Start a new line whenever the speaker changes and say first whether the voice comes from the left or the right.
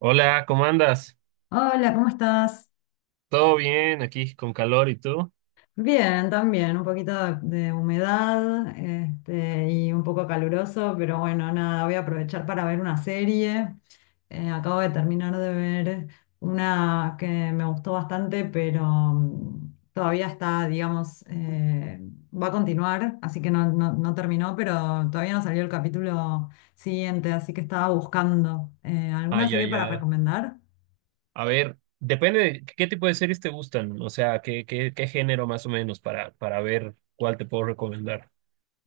right: Hola, ¿cómo andas?
left: Hola, ¿cómo estás?
right: ¿Todo bien aquí con calor y tú?
left: Bien, también, un poquito de humedad, y un poco caluroso, pero bueno, nada, voy a aprovechar para ver una serie. Acabo de terminar de ver una que me gustó bastante, pero todavía está, digamos, va a continuar, así que no terminó, pero todavía no salió el capítulo siguiente, así que estaba buscando. ¿Alguna
right: Ay,
left: serie
right: ay,
left: para
right: ay.
left: recomendar?
right: A ver, depende de qué tipo de series te gustan, o sea, qué género más o menos para ver cuál te puedo recomendar.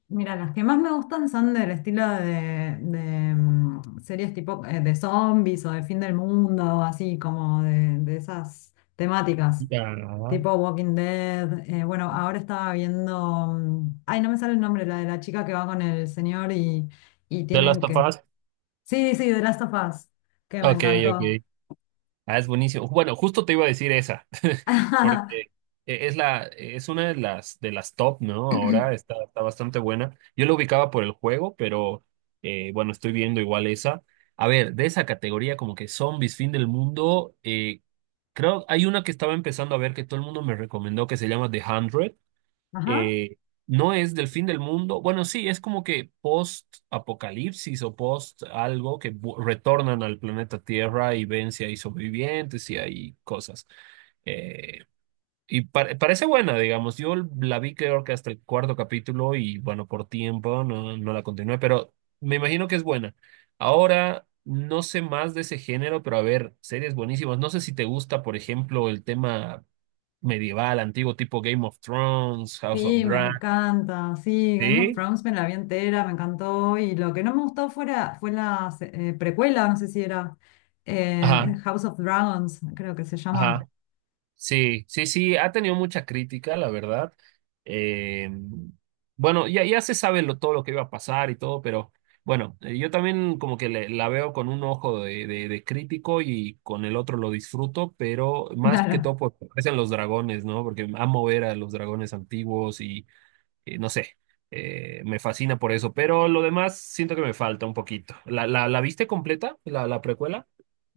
left: Mira, las que más me gustan son del estilo de series tipo de zombies o de fin del mundo, así como de esas temáticas,
right: Ya.
left: tipo Walking Dead. Bueno, ahora estaba viendo, ay, no me sale el nombre, la de la chica que va con el señor y
right: The Last
left: tienen
right: of
left: que...
right: Us.
left: Sí, sí, The Last of Us, que me
right: Ok,
left: encantó.
right: ok. Ah, es buenísimo. Bueno, justo te iba a decir esa, porque es la, es una de las top, ¿no? Ahora está, está bastante buena. Yo la ubicaba por el juego, pero bueno, estoy viendo igual esa. A ver, de esa categoría como que zombies, fin del mundo, creo hay una que estaba empezando a ver que todo el mundo me recomendó que se llama The 100.
left: Ajá.
right: eh, no es del fin del mundo. Bueno, sí, es como que post-apocalipsis o post algo que retornan al planeta Tierra y ven si hay sobrevivientes y hay cosas. Eh, y parece buena, digamos. Yo la vi creo que hasta el cuarto capítulo y bueno, por tiempo no, no la continué, pero me imagino que es buena. Ahora, no sé más de ese género, pero a ver, series buenísimas. No sé si te gusta, por ejemplo, el tema medieval, antiguo, tipo Game of Thrones, House of
left: Sí, me
right: Dragons.
left: encanta. Sí, Game of
right: Sí,
left: Thrones me la vi entera, me encantó. Y lo que no me gustó fuera, fue la precuela, no sé si era
right: ajá,
left: House of Dragons, creo que se llama.
right: ajá. Sí, sí, sí, ha tenido mucha crítica, la verdad. Eh, bueno, ya, ya se sabe lo, todo lo que iba a pasar y todo, pero bueno, yo también como que la veo con un ojo de, de crítico y con el otro lo disfruto, pero más que
left: Claro.
right: todo porque aparecen los dragones, ¿no? Porque amo ver a los dragones antiguos y no sé, me fascina por eso, pero lo demás siento que me falta un poquito. ¿La viste completa, la precuela?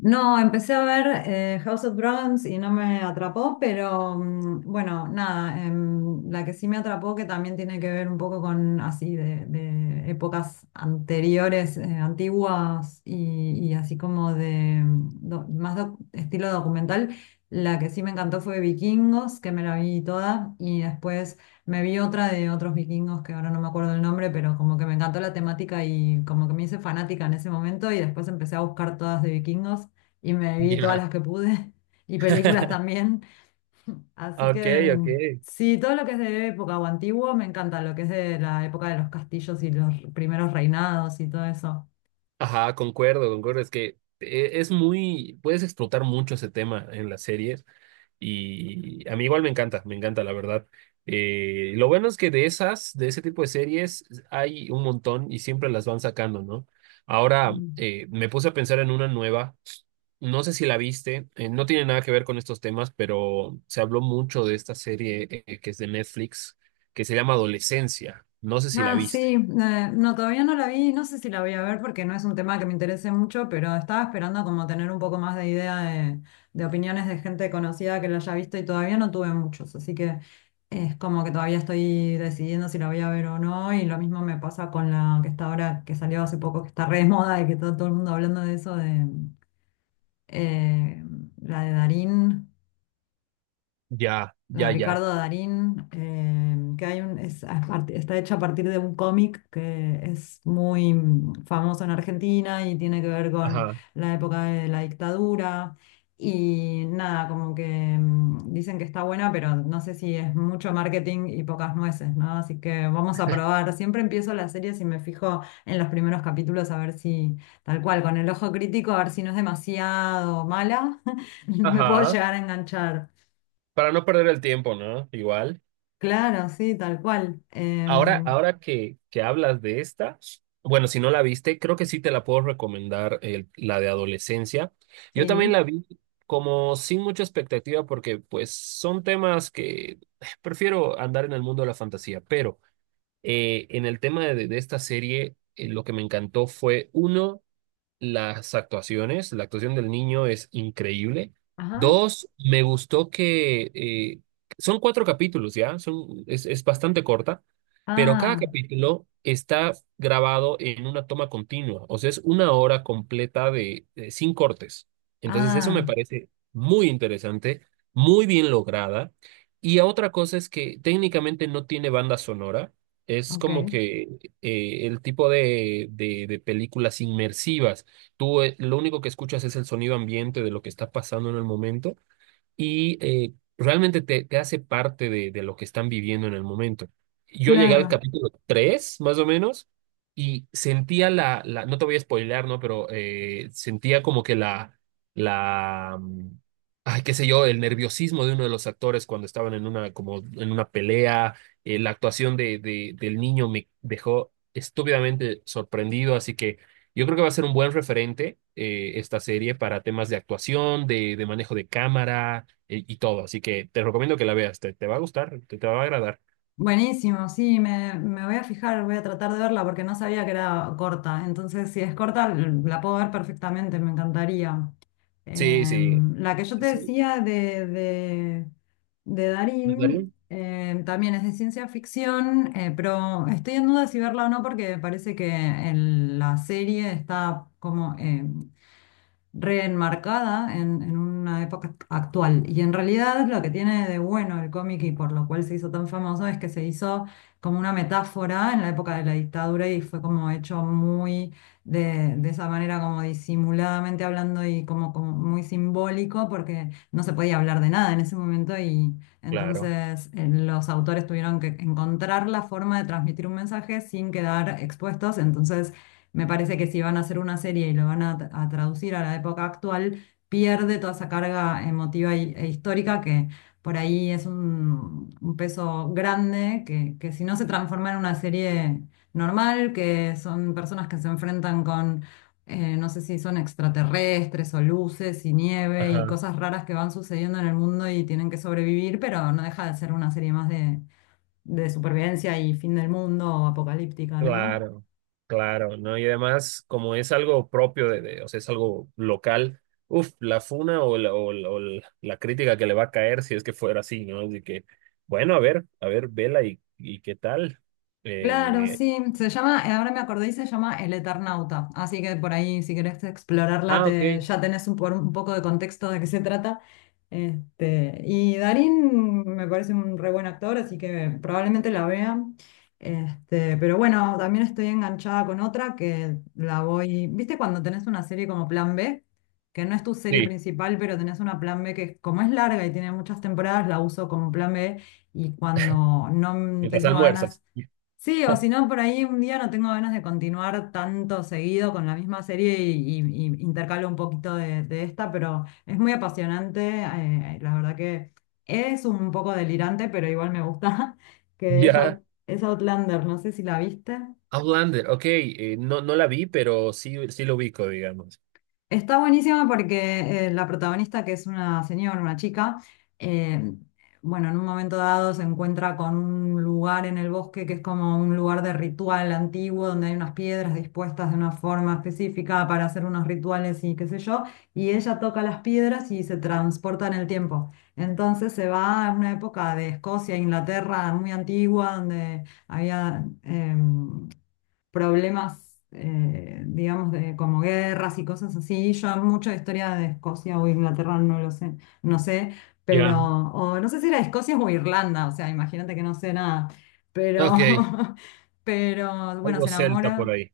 left: No, empecé a ver House of Dragons y no me atrapó, pero bueno, nada, la que sí me atrapó, que también tiene que ver un poco con así de épocas anteriores, antiguas y así como de más estilo documental, la que sí me encantó fue Vikingos, que me la vi toda, y después me vi otra de otros vikingos que ahora no me acuerdo el nombre, pero como que me encantó la temática y como que me hice fanática en ese momento y después empecé a buscar todas de vikingos y me vi todas
right: Ya.
left: las que pude y películas también. Así
right: Ok,
left: que
right: ok.
left: sí, todo lo que es de época o antiguo me encanta, lo que es de la época de los castillos y los primeros reinados y todo eso.
right: Ajá, concuerdo, concuerdo. Es que es muy, puedes explotar mucho ese tema en las series y a mí igual me encanta, la verdad. Lo bueno es que de esas, de ese tipo de series hay un montón y siempre las van sacando, ¿no? Ahora me puse a pensar en una nueva, no sé si la viste, no tiene nada que ver con estos temas, pero se habló mucho de esta serie que es de Netflix, que se llama Adolescencia. No sé si la
left: Ah,
right: viste.
left: sí, no, todavía no la vi, no sé si la voy a ver porque no es un tema que me interese mucho, pero estaba esperando como tener un poco más de idea de opiniones de gente conocida que la haya visto y todavía no tuve muchos, así que es como que todavía estoy decidiendo si la voy a ver o no y lo mismo me pasa con la que está ahora, que salió hace poco, que está re de moda y que está todo el mundo hablando de eso, de eh, la de Darín,
right: Ya,
left: la
right: ya, ya.
left: Ricardo Darín, que hay un, es está hecha a partir de un cómic que es muy famoso en Argentina y tiene que ver con
right: Ajá.
left: la época de la dictadura. Y nada, como que dicen que está buena, pero no sé si es mucho marketing y pocas nueces, ¿no? Así que vamos a probar. Siempre empiezo las series y me fijo en los primeros capítulos a ver si, tal cual, con el ojo crítico, a ver si no es demasiado mala, me puedo
right: Ajá.
left: llegar a enganchar.
right: Para no perder el tiempo, ¿no? Igual.
left: Claro, sí, tal cual.
right: Ahora,
left: Em,
right: ahora que hablas de esta, bueno, si no la viste, creo que sí te la puedo recomendar, la de adolescencia. Yo también
left: sí.
right: la vi como sin mucha expectativa porque pues son temas que prefiero andar en el mundo de la fantasía, pero en el tema de esta serie, lo que me encantó fue, uno, las actuaciones, la actuación del niño es increíble.
left: Ajá.
right: Dos, me gustó que son cuatro capítulos, ¿ya? Son, es bastante corta, pero cada
left: Ah,
right: capítulo está grabado en una toma continua, o sea, es una hora completa de, sin cortes. Entonces, eso me
left: ah,
right: parece muy interesante, muy bien lograda. Y otra cosa es que técnicamente no tiene banda sonora. Es
left: ok.
right: como que el tipo de películas inmersivas. Tú lo único que escuchas es el sonido ambiente de lo que está pasando en el momento y realmente te, te hace parte de lo que están viviendo en el momento. Yo llegué al
left: Claro.
right: capítulo 3 más o menos, y sentía la, no te voy a spoilear, ¿no? Pero sentía como que la, ay, qué sé yo, el nerviosismo de uno de los actores cuando estaban en una, como en una pelea, la actuación de, del niño me dejó estúpidamente sorprendido, así que. Yo creo que va a ser un buen referente esta serie para temas de actuación, de manejo de cámara, y todo. Así que te recomiendo que la veas, te va a gustar, te va a agradar.
left: Buenísimo, sí, me voy a fijar, voy a tratar de verla porque no sabía que era corta. Entonces, si es corta, la puedo ver perfectamente, me encantaría.
right: Sí, sí.
left: Em, la que yo te
right: Es un.
left: decía de Darín
right: ¿Darín?
left: También es de ciencia ficción, pero estoy en duda si verla o no porque me parece que la serie está como reenmarcada en una época actual. Y en realidad lo que tiene de bueno el cómic y por lo cual se hizo tan famoso es que se hizo como una metáfora en la época de la dictadura y fue como hecho muy de esa manera como disimuladamente hablando y como, como muy simbólico porque no se podía hablar de nada en ese momento y
right: Claro,
left: entonces, los autores tuvieron que encontrar la forma de transmitir un mensaje sin quedar expuestos. Entonces, me parece que si van a hacer una serie y lo van a, traducir a la época actual, pierde toda esa carga emotiva y- e histórica que por ahí es un peso grande que si no se transforma en una serie normal, que son personas que se enfrentan con no sé si son extraterrestres o luces y nieve y
right: ajá,
left: cosas raras que van sucediendo en el mundo y tienen que sobrevivir, pero no deja de ser una serie más de supervivencia y fin del mundo o apocalíptica, ¿no?
right: claro, claro, ¿no? Y además, como es algo propio de, o sea, es algo local, uff la funa o la, o la, o la crítica que le va a caer si es que fuera así, ¿no? Así que, bueno, a ver, vela y qué tal.
left: Claro,
right: Eh,
left: sí, se llama, ahora me acordé y se llama El Eternauta, así que por ahí si querés explorarla
right: ah, ok,
left: te, ya tenés un, un poco de contexto de qué se trata. Este, y Darín me parece un re buen actor, así que probablemente la vea. Este, pero bueno, también estoy enganchada con otra que la voy, ¿viste cuando tenés una serie como Plan B? Que no es tu serie
right: sí,
left: principal, pero tenés una Plan B que como es larga y tiene muchas temporadas, la uso como Plan B y cuando no
right: mientras
left: tengo ganas.
right: almuerzas.
left: Sí, o si no, por ahí un día no tengo ganas de continuar tanto seguido con la misma serie y, y intercalo un poquito de esta, pero es muy apasionante, la verdad que es un poco delirante, pero igual me gusta, que es,
right: Ya,
left: Es Outlander, no sé si la viste.
right: Outlander, ok, no, no la vi, pero sí, sí lo ubico, digamos.
left: Está buenísima porque la protagonista, que es una señora, una chica, eh, bueno, en un momento dado se encuentra con un lugar en el bosque que es como un lugar de ritual antiguo, donde hay unas piedras dispuestas de una forma específica para hacer unos rituales y qué sé yo, y ella toca las piedras y se transporta en el tiempo. Entonces se va a una época de Escocia, Inglaterra, muy antigua, donde había... problemas, digamos, de, como guerras y cosas así. Yo mucho de historia de Escocia o Inglaterra no lo sé, no sé, pero,
right: Ya,
left: o no sé si era Escocia o Irlanda, o sea, imagínate que no sé nada, pero,
right: ok,
left: pero bueno,
right: algo
left: se
right: celta por
left: enamora.
right: ahí,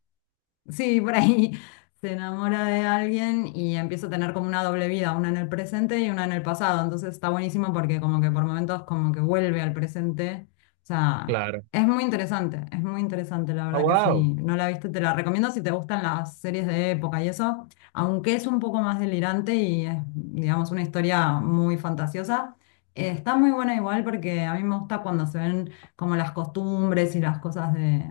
left: Sí, por ahí se enamora de alguien y empieza a tener como una doble vida, una en el presente y una en el pasado. Entonces está buenísimo porque como que por momentos como que vuelve al presente. O sea,
right: claro.
left: es muy interesante, la
right: Ah,
left: verdad que
right: wow,
left: si no la viste te la recomiendo si te gustan las series de época y eso, aunque es un poco más delirante y es, digamos, una historia muy fantasiosa. Está muy buena igual porque a mí me gusta cuando se ven como las costumbres y las cosas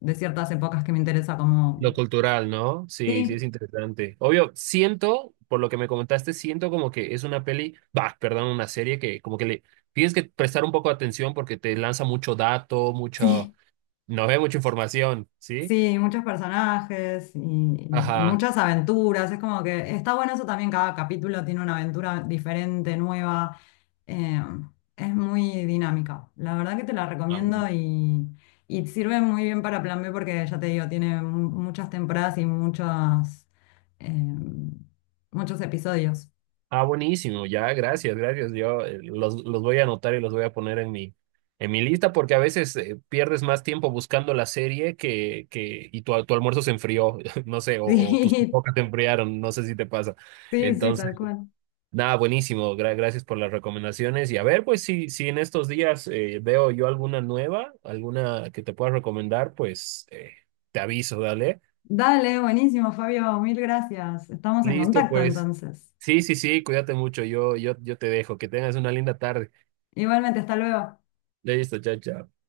left: de ciertas épocas que me interesa como
right: lo cultural, ¿no? Sí, sí, es
left: sí,
right: interesante. Obvio, siento, por lo que me comentaste, siento como que es una peli, bah, perdón, una serie que como que le tienes que prestar un poco de atención porque te lanza mucho dato, mucho,
left: sí,
right: no ve mucha información, ¿sí?
left: sí, muchos personajes y,
right: Ajá.
left: muchas aventuras. Es como que está bueno eso también, cada capítulo tiene una aventura diferente, nueva. eh, es muy dinámica. La verdad que te la recomiendo y sirve muy bien para Plan B porque ya te digo, tiene muchas temporadas y muchos, muchos episodios.
right: Ah, buenísimo, ya, gracias, gracias. Yo los voy a anotar y los voy a poner en mi lista porque a veces pierdes más tiempo buscando la serie que y tu almuerzo se enfrió, no sé, o tus pipocas se enfriaron, no sé si te pasa.
left: Sí, sí, sí,
right: Entonces,
left: tal cual.
right: nada, buenísimo, gracias por las recomendaciones. Y a ver, pues si, si en estos días veo yo alguna nueva, alguna que te pueda recomendar, pues te aviso, dale.
left: Dale, buenísimo, Fabio, mil gracias. Estamos en
right: Listo,
left: contacto
right: pues.
left: entonces.
right: Sí, sí, sí, cuídate mucho, yo te dejo, que tengas una linda tarde.
left: Igualmente, hasta luego.
right: Leíste, chao, chao.